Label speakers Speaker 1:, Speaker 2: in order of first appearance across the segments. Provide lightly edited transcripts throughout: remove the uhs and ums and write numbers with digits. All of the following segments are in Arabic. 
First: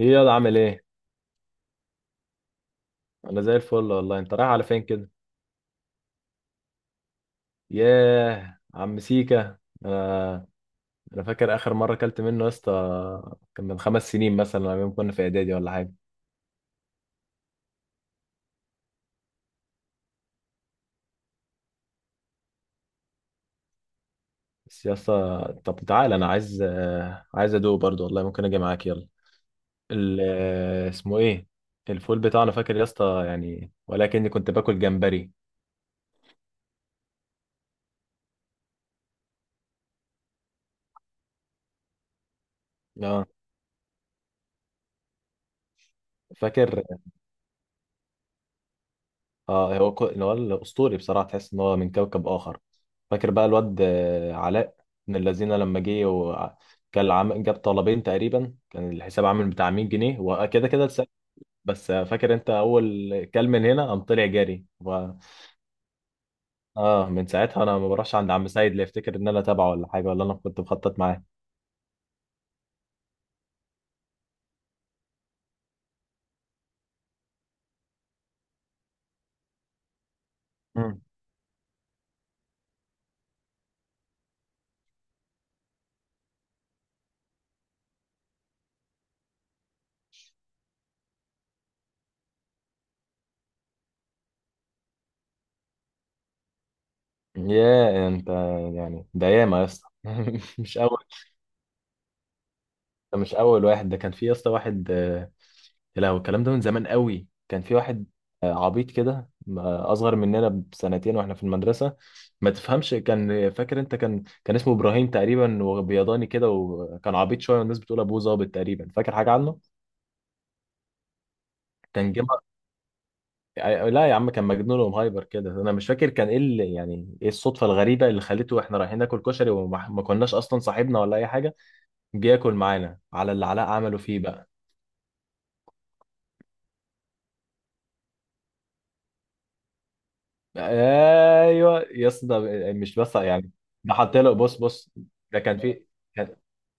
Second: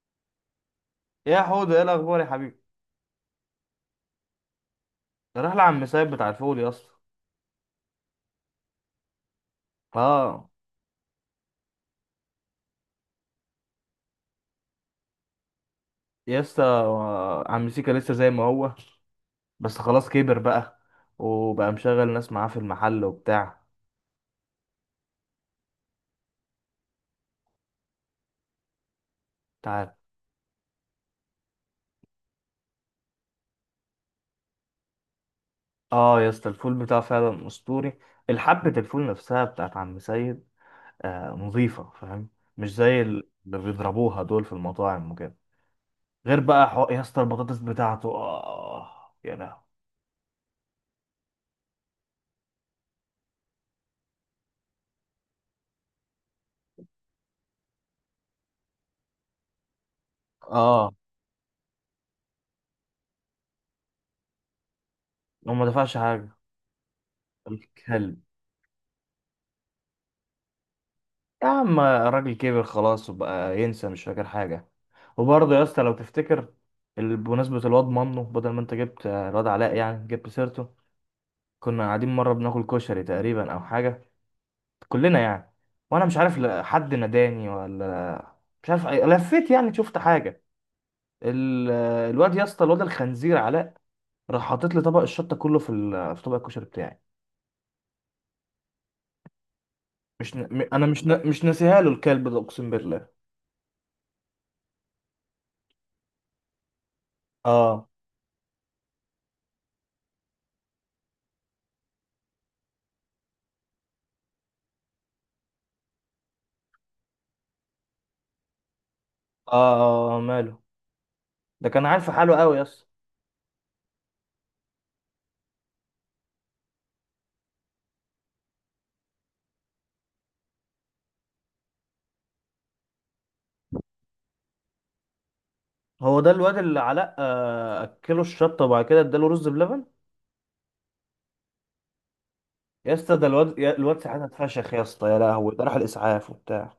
Speaker 1: ايه، يلا عامل ايه؟
Speaker 2: يا حوده، ايه الاخبار يا حبيبي؟
Speaker 1: انا زي الفل والله. انت رايح على فين كده؟
Speaker 2: راح لعم سايب بتاع الفول يا اسطى.
Speaker 1: ياه، عم سيكا. انا
Speaker 2: اه
Speaker 1: انا فاكر اخر مره اكلت منه يا اسطى، كان من خمس سنين مثلا لما كنا في اعدادي ولا حاجه.
Speaker 2: يا اسطى، عم سيكا لسه زي ما هو. بس خلاص كبر بقى، وبقى مشغل ناس معاه في المحل وبتاع.
Speaker 1: بس يا اسطى طب تعالى، انا عايز عايز ادوق برضه والله. ممكن اجي معاك؟ يلا.
Speaker 2: تعال.
Speaker 1: اسمه ايه؟ الفول بتاعنا، فاكر يا اسطى يعني، ولكني كنت باكل جمبري.
Speaker 2: اه يا اسطى، الفول بتاعه فعلا اسطوري. الحبة الفول نفسها بتاعت عم سيد، آه نظيفة، فاهم؟ مش زي
Speaker 1: اه
Speaker 2: اللي بيضربوها دول في المطاعم وكده. غير بقى
Speaker 1: فاكر.
Speaker 2: يا اسطى البطاطس بتاعته، اه. يا لهوي.
Speaker 1: اه، هو الاسطوري بصراحه، تحس ان هو من كوكب اخر. فاكر بقى الواد علاء؟ من الذين لما جه وكان جاب طلبين تقريبا، كان الحساب عامل بتاع 100 جنيه وكده كده
Speaker 2: اه،
Speaker 1: لسه. بس فاكر انت اول كلمه من هنا قام طلع جري
Speaker 2: هو ما دفعش حاجة
Speaker 1: اه، من ساعتها انا ما بروحش
Speaker 2: الكلب.
Speaker 1: عند عم سيد، لا يفتكر ان انا تابعه ولا حاجه ولا انا كنت بخطط معاه.
Speaker 2: يا عم الراجل كبر خلاص وبقى ينسى، مش فاكر حاجة. وبرضه يا اسطى لو تفتكر، بمناسبة الواد منه، بدل ما انت جبت الواد علاء يعني، جبت سيرته.
Speaker 1: مم.
Speaker 2: كنا قاعدين مرة بناكل كشري تقريبا او حاجة، كلنا يعني. وانا مش عارف حد ناداني ولا، مش عارف لفيت يعني شفت حاجة. الواد يا اسطى، الواد الخنزير علاء راح حاطط لي طبق الشطة كله في في طبق الكشري بتاعي.
Speaker 1: يا انت، يعني ده ياما يا اسطى
Speaker 2: مش ن... م-
Speaker 1: مش
Speaker 2: انا
Speaker 1: اول.
Speaker 2: مش ن... مش ناسيها له الكلب ده، اقسم بالله.
Speaker 1: ده مش اول واحد، ده كان في يا اسطى واحد لا، هو الكلام ده من زمان قوي. كان في
Speaker 2: اه.
Speaker 1: واحد عبيط كده، اصغر مننا بسنتين واحنا في المدرسه، ما تفهمش. كان فاكر انت، كان اسمه ابراهيم تقريبا، وبيضاني كده، وكان عبيط شويه، والناس بتقول ابوه ظابط تقريبا، فاكر حاجه عنه.
Speaker 2: اه, آه ماله، ده كان عارف
Speaker 1: كان جه
Speaker 2: حاله
Speaker 1: مر-
Speaker 2: قوي يا اسطى.
Speaker 1: لا يا عم، كان مجنون ومهايبر كده. انا مش فاكر كان ايه اللي، يعني ايه الصدفه الغريبه اللي خليته احنا رايحين ناكل كشري وما ما كناش اصلا صاحبنا ولا اي حاجه، جه ياكل معانا على اللي علاء عمله فيه بقى.
Speaker 2: هو ده الواد اللي علاء اكله الشطه وبعد كده اداله رز بلبن؟
Speaker 1: ايوه يا اسطى، ده
Speaker 2: يا
Speaker 1: مش بس
Speaker 2: اسطى ده
Speaker 1: يعني.
Speaker 2: الواد
Speaker 1: ده
Speaker 2: الواد
Speaker 1: حط
Speaker 2: ساعتها
Speaker 1: له، بص
Speaker 2: اتفشخ يا
Speaker 1: بص،
Speaker 2: اسطى، يا
Speaker 1: ده
Speaker 2: لهوي،
Speaker 1: كان
Speaker 2: ده راح
Speaker 1: في،
Speaker 2: الاسعاف
Speaker 1: كان،
Speaker 2: وبتاع.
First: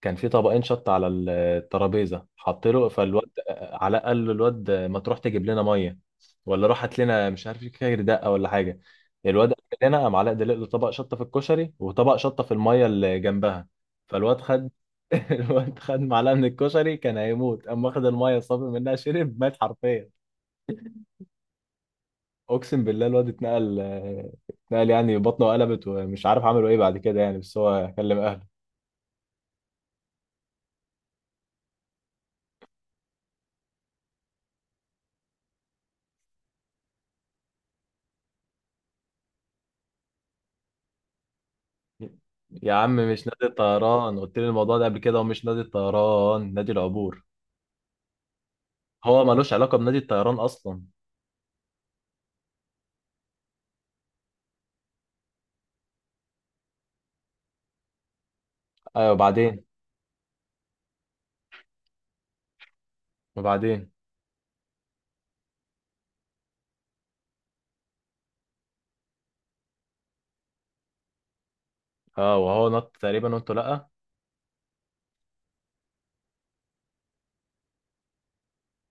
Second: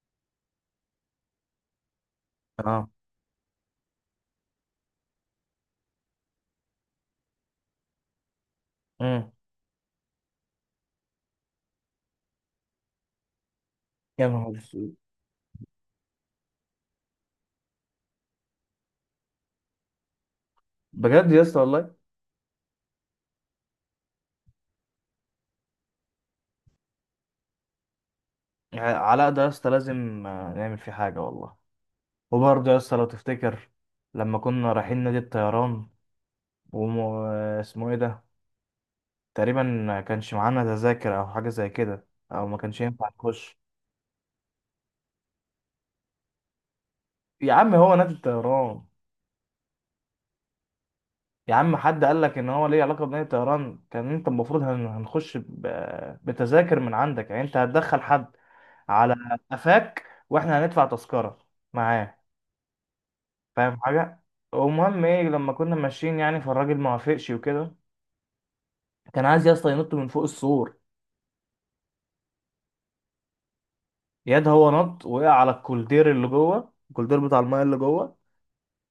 Speaker 1: كان في طبقين شط على الترابيزه، حط
Speaker 2: اه.
Speaker 1: له. فالواد علاء قال له الواد: ما تروح تجيب لنا ميه، ولا روح هات لنا مش عارف كاير دقه ولا حاجه.
Speaker 2: امم
Speaker 1: الواد قال لنا، قام علاء دلق له طبق شطه في الكشري وطبق شطه في الميه اللي جنبها.
Speaker 2: يا
Speaker 1: فالواد
Speaker 2: نهار
Speaker 1: خد،
Speaker 2: اسود،
Speaker 1: الواد خد معلقه من الكشري كان هيموت، قام واخد الميه صافي منها شرب، مات حرفيا.
Speaker 2: بجد يا اسطى والله.
Speaker 1: اقسم بالله الواد اتنقل، اتنقل يعني، بطنه قلبت ومش عارف عملوا ايه بعد كده يعني، بس هو كلم اهله.
Speaker 2: يعني علاء ده يا اسطى لازم نعمل فيه حاجه والله. وبرضه يا اسطى لو تفتكر، لما كنا رايحين نادي الطيران وم... آه، اسمه ايه ده، تقريبا ما كانش معانا تذاكر او حاجه زي كده، او ما
Speaker 1: يا
Speaker 2: كانش
Speaker 1: عم
Speaker 2: ينفع
Speaker 1: مش نادي
Speaker 2: نخش.
Speaker 1: الطيران، قلت لي الموضوع ده قبل كده. ومش نادي الطيران، نادي العبور.
Speaker 2: يا عم هو نادي الطيران.
Speaker 1: هو ملوش علاقة بنادي الطيران اصلا.
Speaker 2: يا عم حد قال لك ان هو ليه علاقه بمدينه طيران؟ كان انت المفروض هنخش بتذاكر من عندك، يعني انت هتدخل حد
Speaker 1: ايوه
Speaker 2: على
Speaker 1: وبعدين؟
Speaker 2: قفاك واحنا هندفع تذكره معاه، فاهم
Speaker 1: وبعدين؟
Speaker 2: حاجه؟ ومهم ايه، لما كنا ماشيين يعني فالراجل ما وافقش وكده، كان عايز يا اسطى ينط من فوق السور.
Speaker 1: اه، وهو نط تقريبا وانتوا لا.
Speaker 2: ياد هو نط، وقع على الكولدير اللي جوه، الكولدير بتاع المايه اللي جوه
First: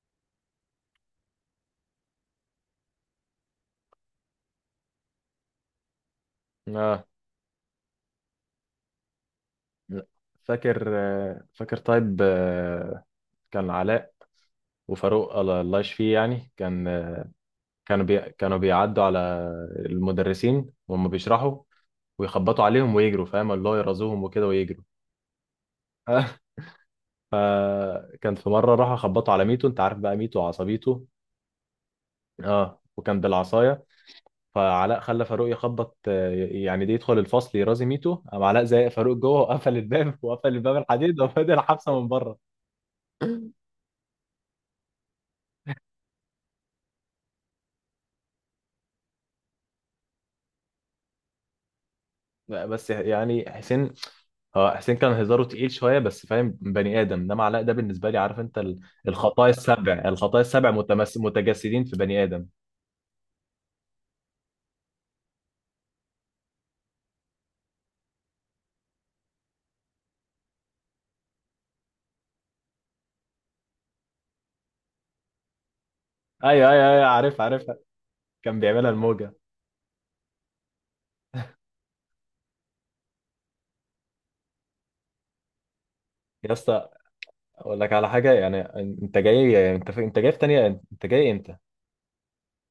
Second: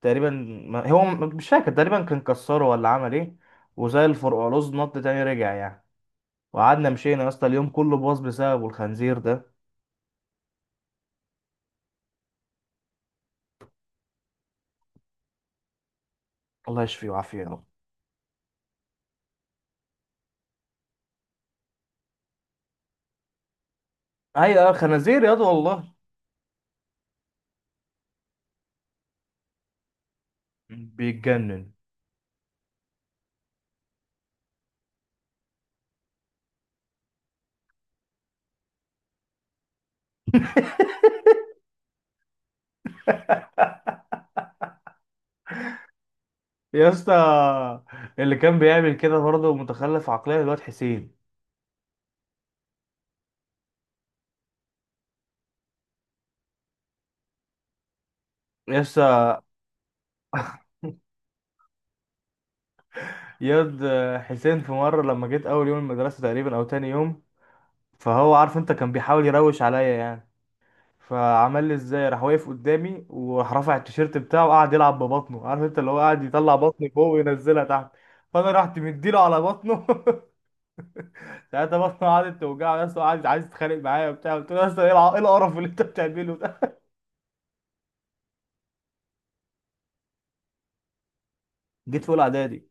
Speaker 2: تقريبا. ما هو مش فاكر، تقريبا كان كسره ولا عمل ايه. وزي الفرقعلوز نط تاني رجع يعني. وقعدنا
Speaker 1: اه.
Speaker 2: مشينا يا اسطى، اليوم كله باظ بسببه الخنزير ده.
Speaker 1: لا. فاكر، فاكر طيب، كان علاء وفاروق، الله الله يشفيه يعني،
Speaker 2: الله
Speaker 1: كان
Speaker 2: يشفيه ويعافيه يا رب.
Speaker 1: كانوا بيعدوا على المدرسين وهم بيشرحوا، ويخبطوا عليهم ويجروا، فاهم، اللي هو يرازوهم وكده
Speaker 2: ايوه
Speaker 1: ويجروا.
Speaker 2: خنازير ياض والله.
Speaker 1: فكان في مره راحوا خبطوا على ميتو، انت عارف بقى ميتو وعصبيته.
Speaker 2: بيتجنن.
Speaker 1: اه، وكان بالعصايه. فعلاء خلى فاروق يخبط، يعني دي، يدخل الفصل يرازي ميتو، قام علاء زي فاروق جوه وقفل الباب وقفل الباب الحديد وفضل حبسه من بره.
Speaker 2: يا اسطى اللي كان بيعمل كده برضه متخلف عقليا الواد حسين.
Speaker 1: بس يعني حسين، اه، حسين كان هزاره تقيل شويه بس، فاهم بني ادم. انما علاء ده بالنسبه لي، عارف انت،
Speaker 2: يا اسطى.
Speaker 1: الخطايا السبع، الخطايا السبع متجسدين في بني ادم.
Speaker 2: ياض حسين في مره لما جيت اول يوم المدرسه تقريبا او تاني يوم، فهو عارف انت كان بيحاول يروش عليا يعني، فعمل لي ازاي؟ راح واقف قدامي وراح رافع التيشيرت بتاعه وقعد يلعب ببطنه، عارف انت اللي هو قاعد يطلع
Speaker 1: ايوه ايوه
Speaker 2: بطني
Speaker 1: ايوه،
Speaker 2: فوق
Speaker 1: عارف
Speaker 2: وينزلها
Speaker 1: عارف.
Speaker 2: تحت. فانا
Speaker 1: كان
Speaker 2: رحت
Speaker 1: بيعملها
Speaker 2: مديله
Speaker 1: الموجه.
Speaker 2: على بطنه. ساعتها بطني قعدت توجع يا اسطى، قعدت عايز تتخانق معايا وبتاع. قلت له يا اسطى ايه إيه القرف اللي انت بتعمله
Speaker 1: يا
Speaker 2: ده؟
Speaker 1: اسطى اقول لك على حاجه، يعني انت جاي، يعني انت جاي في تانية؟ انت جاي امتى؟
Speaker 2: جيت في اولى اعدادي.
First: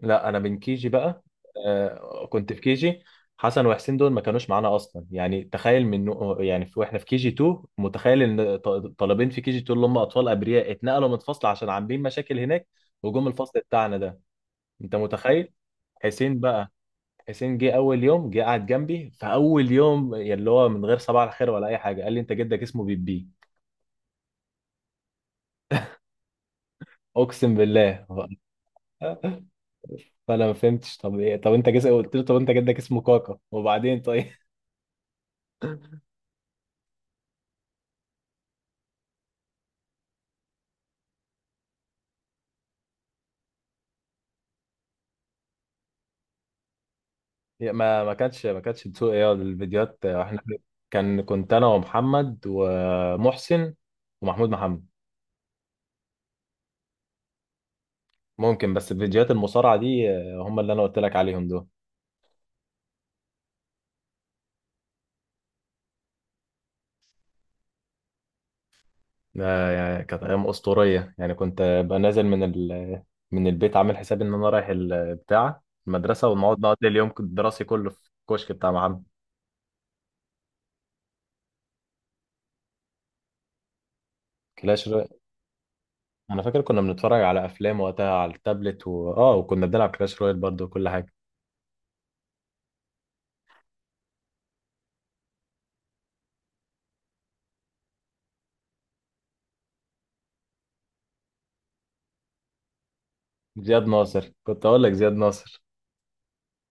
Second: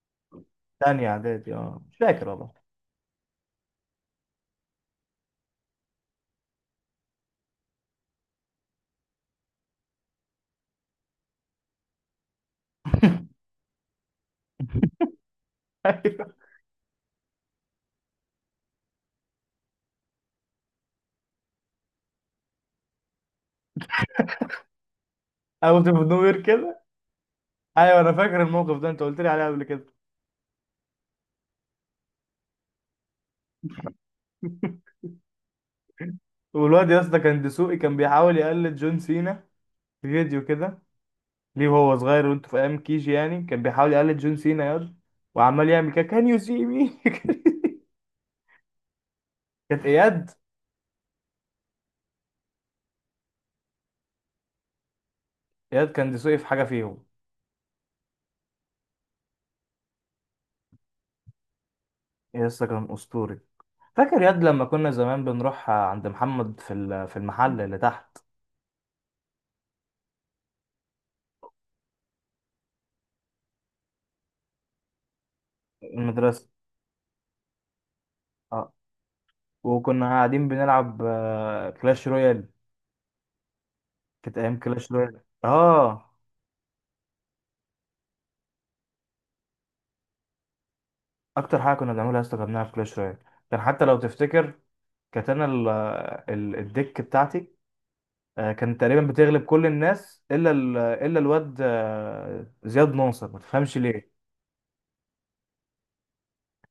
Speaker 1: لا انا من كي جي
Speaker 2: تانية
Speaker 1: بقى.
Speaker 2: اعدادي، اه مش
Speaker 1: آه
Speaker 2: فاكر والله.
Speaker 1: كنت في كي جي. حسن وحسين دول ما كانوش معانا اصلا، يعني تخيل من، يعني واحنا في كي جي 2، متخيل ان طالبين في كي جي 2 اللي هم اطفال ابرياء اتنقلوا من الفصل عشان عاملين مشاكل هناك، وجم الفصل بتاعنا ده. انت متخيل؟
Speaker 2: ايوه،
Speaker 1: حسين بقى، حسين جه اول يوم، جه قعد جنبي، فاول يوم يعني اللي هو من غير صباح الخير ولا اي حاجه، قال لي: انت جدك اسمه بيبي.
Speaker 2: انا كنت في النوير كده.
Speaker 1: اقسم
Speaker 2: ايوه
Speaker 1: بالله.
Speaker 2: انا فاكر الموقف ده، انت قلت لي عليه قبل كده.
Speaker 1: فانا ما فهمتش، طب ايه؟ طب انت قلت له: طب انت جدك اسمه كاكا. وبعدين طيب.
Speaker 2: والواد يا اسطى كان دسوقي، كان بيحاول يقلد جون سينا في فيديو كده. ليه وهو صغير وانت في ايام كيجي يعني كان بيحاول يقلد جون سينا ياد، وعمال يعمل كده كان يو سي مي.
Speaker 1: يا ما، ما كانش بتسوق ايه
Speaker 2: كانت
Speaker 1: الفيديوهات
Speaker 2: اياد.
Speaker 1: احنا. كنت انا ومحمد ومحسن، ومحمود محمد.
Speaker 2: اياد كان دسوقي في حاجه فيهم.
Speaker 1: ممكن، بس الفيديوهات المصارعه دي، هم اللي انا قلت لك عليهم دول.
Speaker 2: يا اسطى كان اسطوري. فاكر ياد لما كنا زمان بنروح عند محمد في في المحل اللي تحت.
Speaker 1: ده يعني كانت ايام اسطوريه يعني، كنت ابقى نازل من من البيت عامل حسابي ان انا رايح البتاع، المدرسه،
Speaker 2: المدرسة.
Speaker 1: ونقعد نقضي اليوم الدراسي كله في الكشك بتاع
Speaker 2: اه
Speaker 1: محمد.
Speaker 2: وكنا قاعدين بنلعب كلاش رويال، كانت أيام
Speaker 1: كلاش.
Speaker 2: كلاش رويال، اه.
Speaker 1: انا فاكر كنا بنتفرج على افلام وقتها على التابلت اه، وكنا بنلعب كلاش رويال برضو وكل حاجه.
Speaker 2: أكتر حاجة كنا بنعملها يا اسطى كنا بنلعب كلاش رويال. كان حتى لو تفتكر، كانت أنا الديك بتاعتي كانت تقريبا بتغلب كل الناس، إلا إلا الواد زياد ناصر، ما تفهمش
Speaker 1: زياد
Speaker 2: ليه.
Speaker 1: ناصر، كنت اقول لك زياد ناصر.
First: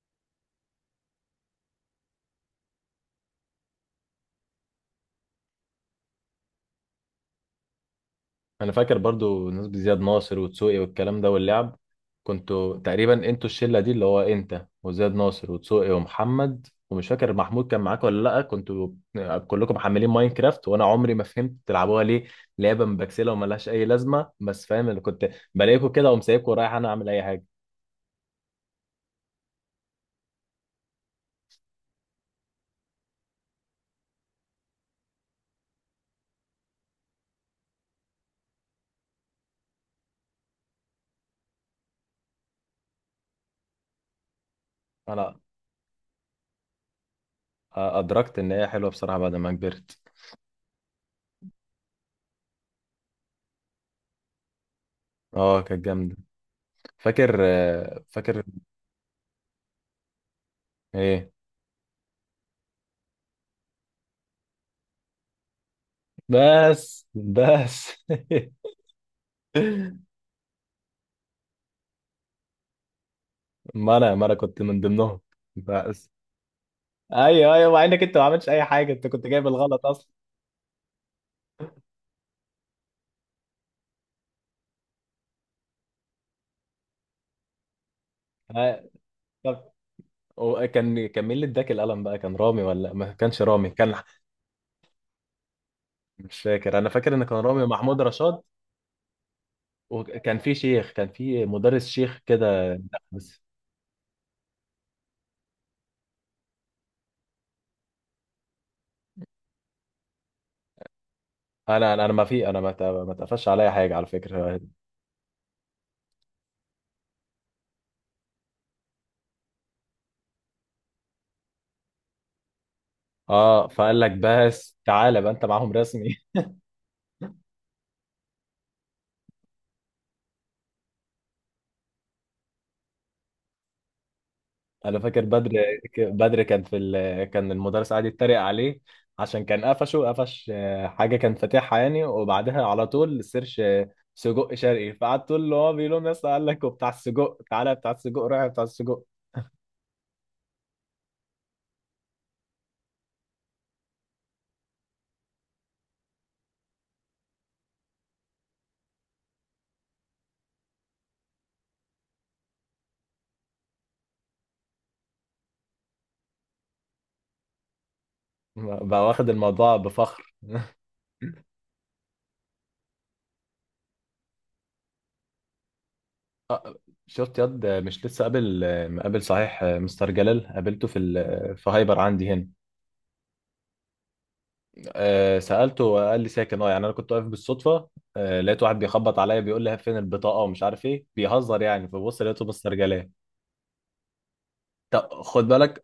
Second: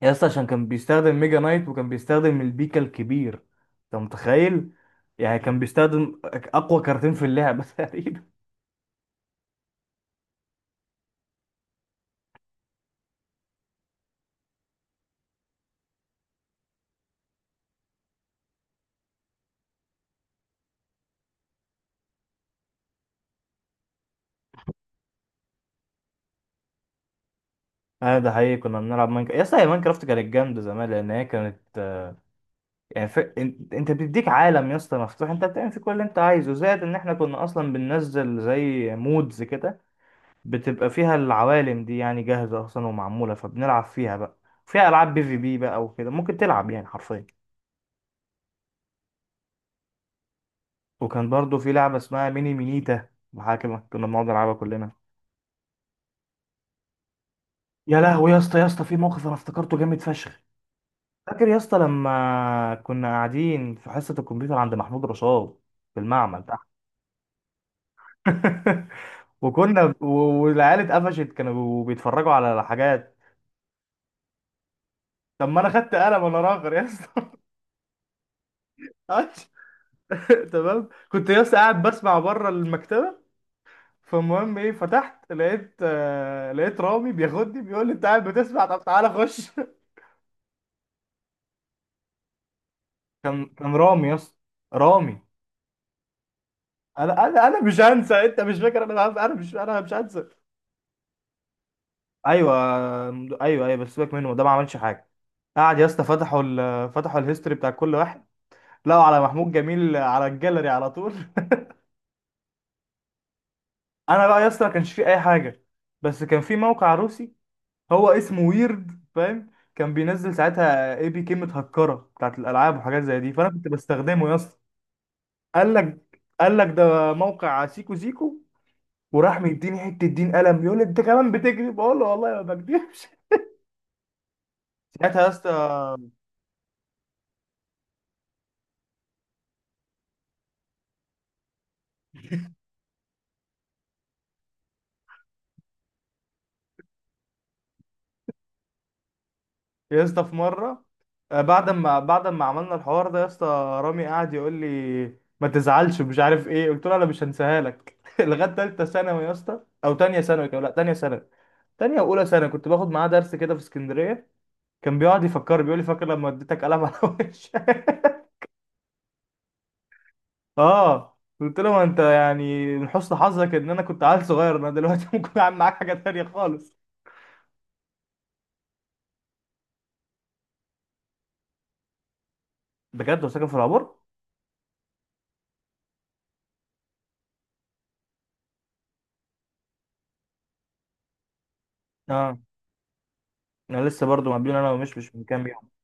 Speaker 2: يا اسطى عشان كان بيستخدم ميجا نايت، وكان بيستخدم البيكا الكبير. انت متخيل؟ يعني كان بيستخدم اقوى كارتين في اللعبه تقريبا
Speaker 1: انا فاكر برضو نسبة زياد ناصر وتسوقي والكلام ده واللعب، كنتوا تقريبا انتوا الشله دي اللي هو انت وزياد ناصر وتسوقي ومحمد، ومش فاكر محمود كان معاك ولا لا، كنتوا كلكم محملين ماينكرافت، وانا عمري ما فهمت تلعبوها ليه. لعبه مبكسله وملهاش اي لازمه، بس فاهم اللي كنت بلاقيكوا كده وأقوم سايبكوا ورايح انا اعمل اي حاجه.
Speaker 2: اه ده حقيقي، كنا بنلعب ماينكرافت يا اسطى، هي ماينكرافت كانت جامده زمان، لان هي كانت، يعني انت، انت بتديك عالم يا اسطى مفتوح، انت بتعمل فيه كل اللي انت عايزه، زائد ان احنا كنا اصلا بننزل زي مودز كده. بتبقى فيها العوالم دي يعني جاهزه اصلا ومعموله، فبنلعب فيها بقى. فيها العاب بي في
Speaker 1: انا
Speaker 2: بي بقى وكده، ممكن تلعب يعني حرفيا.
Speaker 1: ادركت ان هي حلوه بصراحه بعد ما كبرت.
Speaker 2: وكان برضو في لعبة اسمها ميني مينيتا محاكمة، كنا بنقعد نلعبها كلنا.
Speaker 1: اه كانت جامدة. فاكر،
Speaker 2: يا لهوي يا
Speaker 1: فاكر.
Speaker 2: اسطى، يا اسطى في موقف انا افتكرته جامد فشخ.
Speaker 1: ايه؟
Speaker 2: فاكر يا اسطى لما كنا قاعدين في حصة الكمبيوتر عند محمود رشاد في المعمل تحت؟
Speaker 1: بس بس.
Speaker 2: وكنا و- والعيال اتقفشت كانوا بيتفرجوا على حاجات.
Speaker 1: ما انا كنت من ضمنهم.
Speaker 2: طب ما انا خدت
Speaker 1: بس،
Speaker 2: قلم وانا راغر يا اسطى.
Speaker 1: ايوه ايوه، مع انك انت ما عملتش اي حاجة، انت كنت جايب الغلط اصلا.
Speaker 2: تمام، كنت يا اسطى قاعد بسمع بره المكتبة. فالمهم ايه، فتحت لقيت آه، لقيت رامي بياخدني بيقول لي انت قاعد بتسمع، طب
Speaker 1: آه،
Speaker 2: تعالى خش.
Speaker 1: طب، وكان مين اللي اداك القلم بقى؟ كان رامي ولا ما كانش
Speaker 2: كان
Speaker 1: رامي؟
Speaker 2: كان
Speaker 1: كان
Speaker 2: رامي يا اسطى، رامي.
Speaker 1: مش فاكر. انا فاكر ان
Speaker 2: انا
Speaker 1: كان
Speaker 2: انا انا
Speaker 1: رامي
Speaker 2: مش
Speaker 1: ومحمود
Speaker 2: هنسى، انت
Speaker 1: رشاد.
Speaker 2: مش فاكر، انا مش، انا مش هنسى.
Speaker 1: وكان في شيخ، كان في مدرس شيخ كده،
Speaker 2: ايوه
Speaker 1: لا، بس.
Speaker 2: ايوه ايوه بس سيبك منه ده ما عملش حاجه. قعد يا اسطى فتحوا فتحوا الهيستوري بتاع كل واحد، لقوا على محمود جميل على الجاليري على طول.
Speaker 1: انا ما في، انا ما اتقفش عليا حاجه على
Speaker 2: انا بقى يا
Speaker 1: فكره.
Speaker 2: اسطى ما كانش فيه اي حاجه، بس كان في موقع روسي، هو اسمه ويرد، فاهم؟ كان بينزل ساعتها اي بي كي متهكره بتاعت الالعاب وحاجات زي دي، فانا كنت
Speaker 1: اه، فقال لك:
Speaker 2: بستخدمه يا اسطى.
Speaker 1: بس تعالى بقى انت معاهم
Speaker 2: قال
Speaker 1: رسمي.
Speaker 2: لك قال لك ده موقع سيكو سيكو، وراح مديني حته دين قلم، يقول لي انت كمان بتكذب، بقول له والله ما بكذبش.
Speaker 1: انا
Speaker 2: ساعتها
Speaker 1: فاكر
Speaker 2: يا اسطى،
Speaker 1: بدر. بدر كان في كان المدرس قاعد يتريق عليه عشان كان قفشه، قفش حاجه كان فاتحها يعني، وبعدها على طول السيرش، سجق شرقي. فقعد تقول له، هو بيقول لهم يا اسطى: قال لك وبتاع السجق، تعالى بتاع السجق، روح بتاع السجق.
Speaker 2: يا اسطى في مره بعد ما عملنا الحوار ده يا اسطى، رامي قعد يقول لي ما تزعلش ومش عارف ايه، قلت له انا مش هنساها لك. لغايه ثالثه ثانوي يا اسطى، او ثانيه ثانوي كمان، لا ثانيه ثانوي. تانية وأولى سنة كنت باخد معاه درس كده في اسكندرية، كان بيقعد يفكر بيقول لي فاكر لما اديتك قلم على وشك.
Speaker 1: بقى واخد الموضوع بفخر.
Speaker 2: اه، قلت له ما انت يعني من حسن حظك ان انا كنت عيل صغير، انا دلوقتي ممكن اعمل معاك حاجة تانية خالص.
Speaker 1: شفت ياد؟ مش لسه قابل؟ مقابل صحيح، مستر جلال قابلته في ال... آه، في هايبر عندي هنا.
Speaker 2: بجد، وساكن في العبور؟
Speaker 1: سألته وقال لي ساكن، اه يعني انا كنت واقف بالصدفة، لقيت واحد بيخبط عليا بيقول لي فين البطاقة ومش عارف ايه، بيهزر يعني. فبص
Speaker 2: اه،
Speaker 1: لقيته مسترجلاه.
Speaker 2: انا لسه برضو مقابلين انا، ومش مش
Speaker 1: طب
Speaker 2: من كام
Speaker 1: خد
Speaker 2: يوم.
Speaker 1: بالك،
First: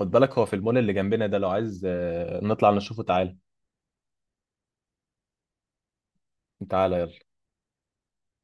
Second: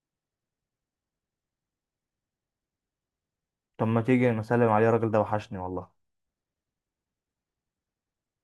Speaker 1: خد بالك، هو في المول اللي جنبنا ده، لو عايز نطلع نشوفه تعالى.
Speaker 2: طب ما تيجي نسلم عليه، الراجل ده وحشني والله.
Speaker 1: تعالى يلا.